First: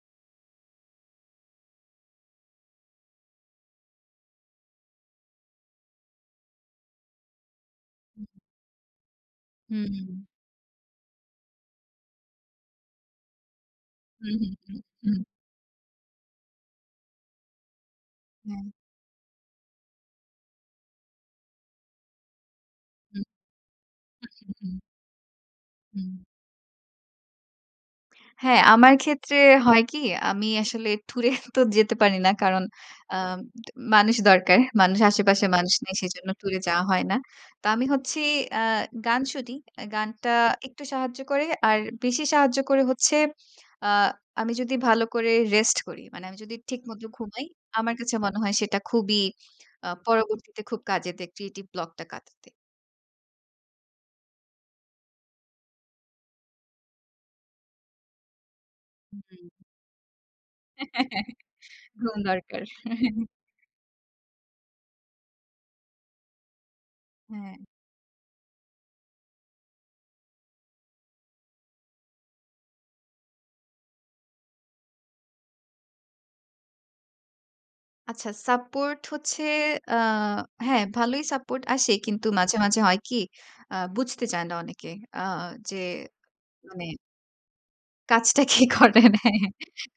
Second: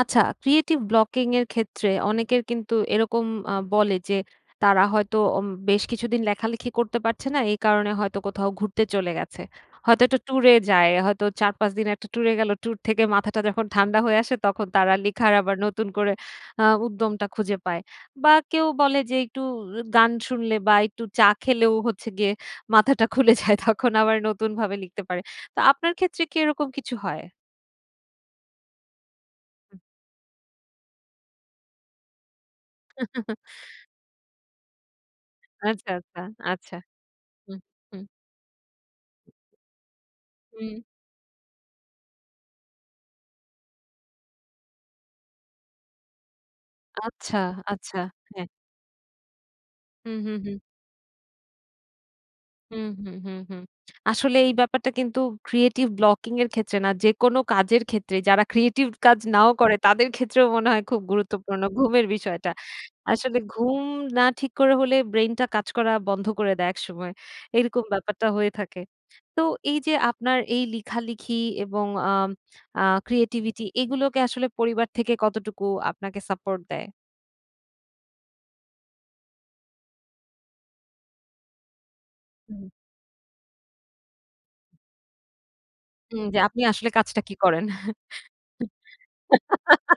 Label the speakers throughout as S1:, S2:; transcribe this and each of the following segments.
S1: আচ্ছা, creative blocking এর ক্ষেত্রে, অনেকের কিন্তু এরকম আ বলে যে, তারা হয়তো অম বেশ কিছুদিন লেখালেখি করতে পারছে না। এই কারণে হয়তো,
S2: হু, হু।
S1: কোথাও ঘুরতে চলে গেছে।
S2: হু,
S1: হয়তো একটা
S2: হুম।
S1: ট্যুরে যায়, হয়তো ৪-৫ দিন একটা ট্যুর এ গেল, ট্যুর থেকে মাথাটা যখন ঠান্ডা হয়ে আসে,
S2: হুম, হুম,
S1: তখন তারা
S2: হুম। হুম।
S1: লিখার আবার নতুন করে আ উদ্যমটা খুঁজে পায়। বা কেউ
S2: হ্যাঁ।
S1: বলে যে, একটু গান শুনলে বা একটু চা খেলেও হচ্ছে গিয়ে, মাথাটা
S2: হুম।
S1: খুলে যায়। তখন আবার,
S2: আচ্ছা,
S1: নতুনভাবে
S2: হুম।
S1: লিখতে পারে। তো, আপনার
S2: হুম।
S1: ক্ষেত্রে কি, এরকম কিছু হয়?
S2: হ্যাঁ, আমার ক্ষেত্রে হয় কি? আমি আসলে ট্যুরে তো যেতে পারি না, কারণ আম মানুষ দরকার। মানুষ, আশেপাশে মানুষ
S1: আচ্ছা,
S2: নেই,
S1: আচ্ছা,
S2: সেজন্য টুরে
S1: আচ্ছা।
S2: যাওয়া হয় না।
S1: হু,
S2: তো আমি
S1: হু।
S2: হচ্ছি, আ গান শুনি। গানটা
S1: হুম।
S2: একটু সাহায্য করে। আর বেশি সাহায্য করে হচ্ছে, আ আমি যদি, ভালো করে রেস্ট করি। মানে, আমি যদি ঠিক মত
S1: আচ্ছা,
S2: ঘুমাই, আমার
S1: আচ্ছা।
S2: কাছে মনে
S1: হ্যাঁ।
S2: হয় সেটা খুবই, আ
S1: হু, হু, হু।
S2: পরবর্তীতে খুব কাজে দেয় ক্রিয়েটিভ ব্লক টা কাটাতে।
S1: হুম, হুম, হুম, হুম। আসলে এই ব্যাপারটা কিন্তু, ক্রিয়েটিভ ব্লকিং এর ক্ষেত্রে না। যেকোনো কাজের ক্ষেত্রে, যারা ক্রিয়েটিভ কাজ নাও করে, তাদের ক্ষেত্রেও মনে হয় খুব গুরুত্বপূর্ণ, ঘুমের
S2: ঘুম
S1: বিষয়টা।
S2: দরকার।
S1: আসলে ঘুম না ঠিক করে হলে, ব্রেইনটা কাজ করা বন্ধ করে দেয় একসময়।
S2: হ্যাঁ।
S1: এরকম ব্যাপারটা হয়ে থাকে। তো, এইযে আপনার এই লিখালিখি এবং আম আ ক্রিয়েটিভিটি এগুলোকে আসলে পরিবার থেকে, কতটুকু আপনাকে সাপোর্ট দেয়?
S2: আচ্ছা, সাপোর্ট হচ্ছে আ হ্যাঁ, ভালোই সাপোর্ট আসে, কিন্তু মাঝে,
S1: হুম।
S2: মাঝে হয় কি? আ বুঝতে চায় না অনেকে। আ যে
S1: হুম, যে, আপনি
S2: মানে
S1: আসলে কাজটা কী করেন?
S2: কাজটা কি করেন, হ্যাঁ।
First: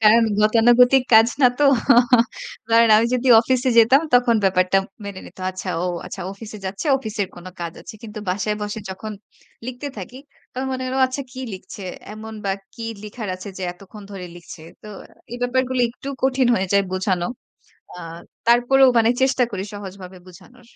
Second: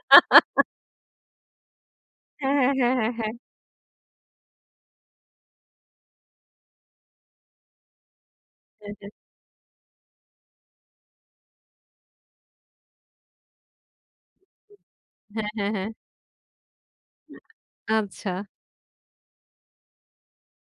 S2: কারণ গতানুগতিক কাজ না তো।
S1: হ্যাঁ, হ্যাঁ,
S2: কারণ
S1: হ্যাঁ,
S2: আমি
S1: হ্যাঁ,
S2: যদি
S1: হ্যাঁ।
S2: অফিসে যেতাম, তখন ব্যাপারটা মেনে নিত। "আচ্ছা ও, আচ্ছা অফিসে যাচ্ছে, অফিসের কোন কাজ আছে।" কিন্তু বাসায় বসে
S1: হ্যাঁ, হ্যাঁ।
S2: যখন লিখতে থাকি, তখন মনে হলো, "আচ্ছা কি লিখছে এমন বা কী লিখার আছে যে, এতক্ষণ ধরে লিখছে?" তো এই
S1: হ্যাঁ, হ্যাঁ,
S2: ব্যাপারগুলো
S1: হ্যাঁ।
S2: একটু কঠিন হয়ে যায় বুঝানো। আ
S1: আচ্ছা।
S2: তারপরেও মানে চেষ্টা করি সহজভাবে বুঝানোর।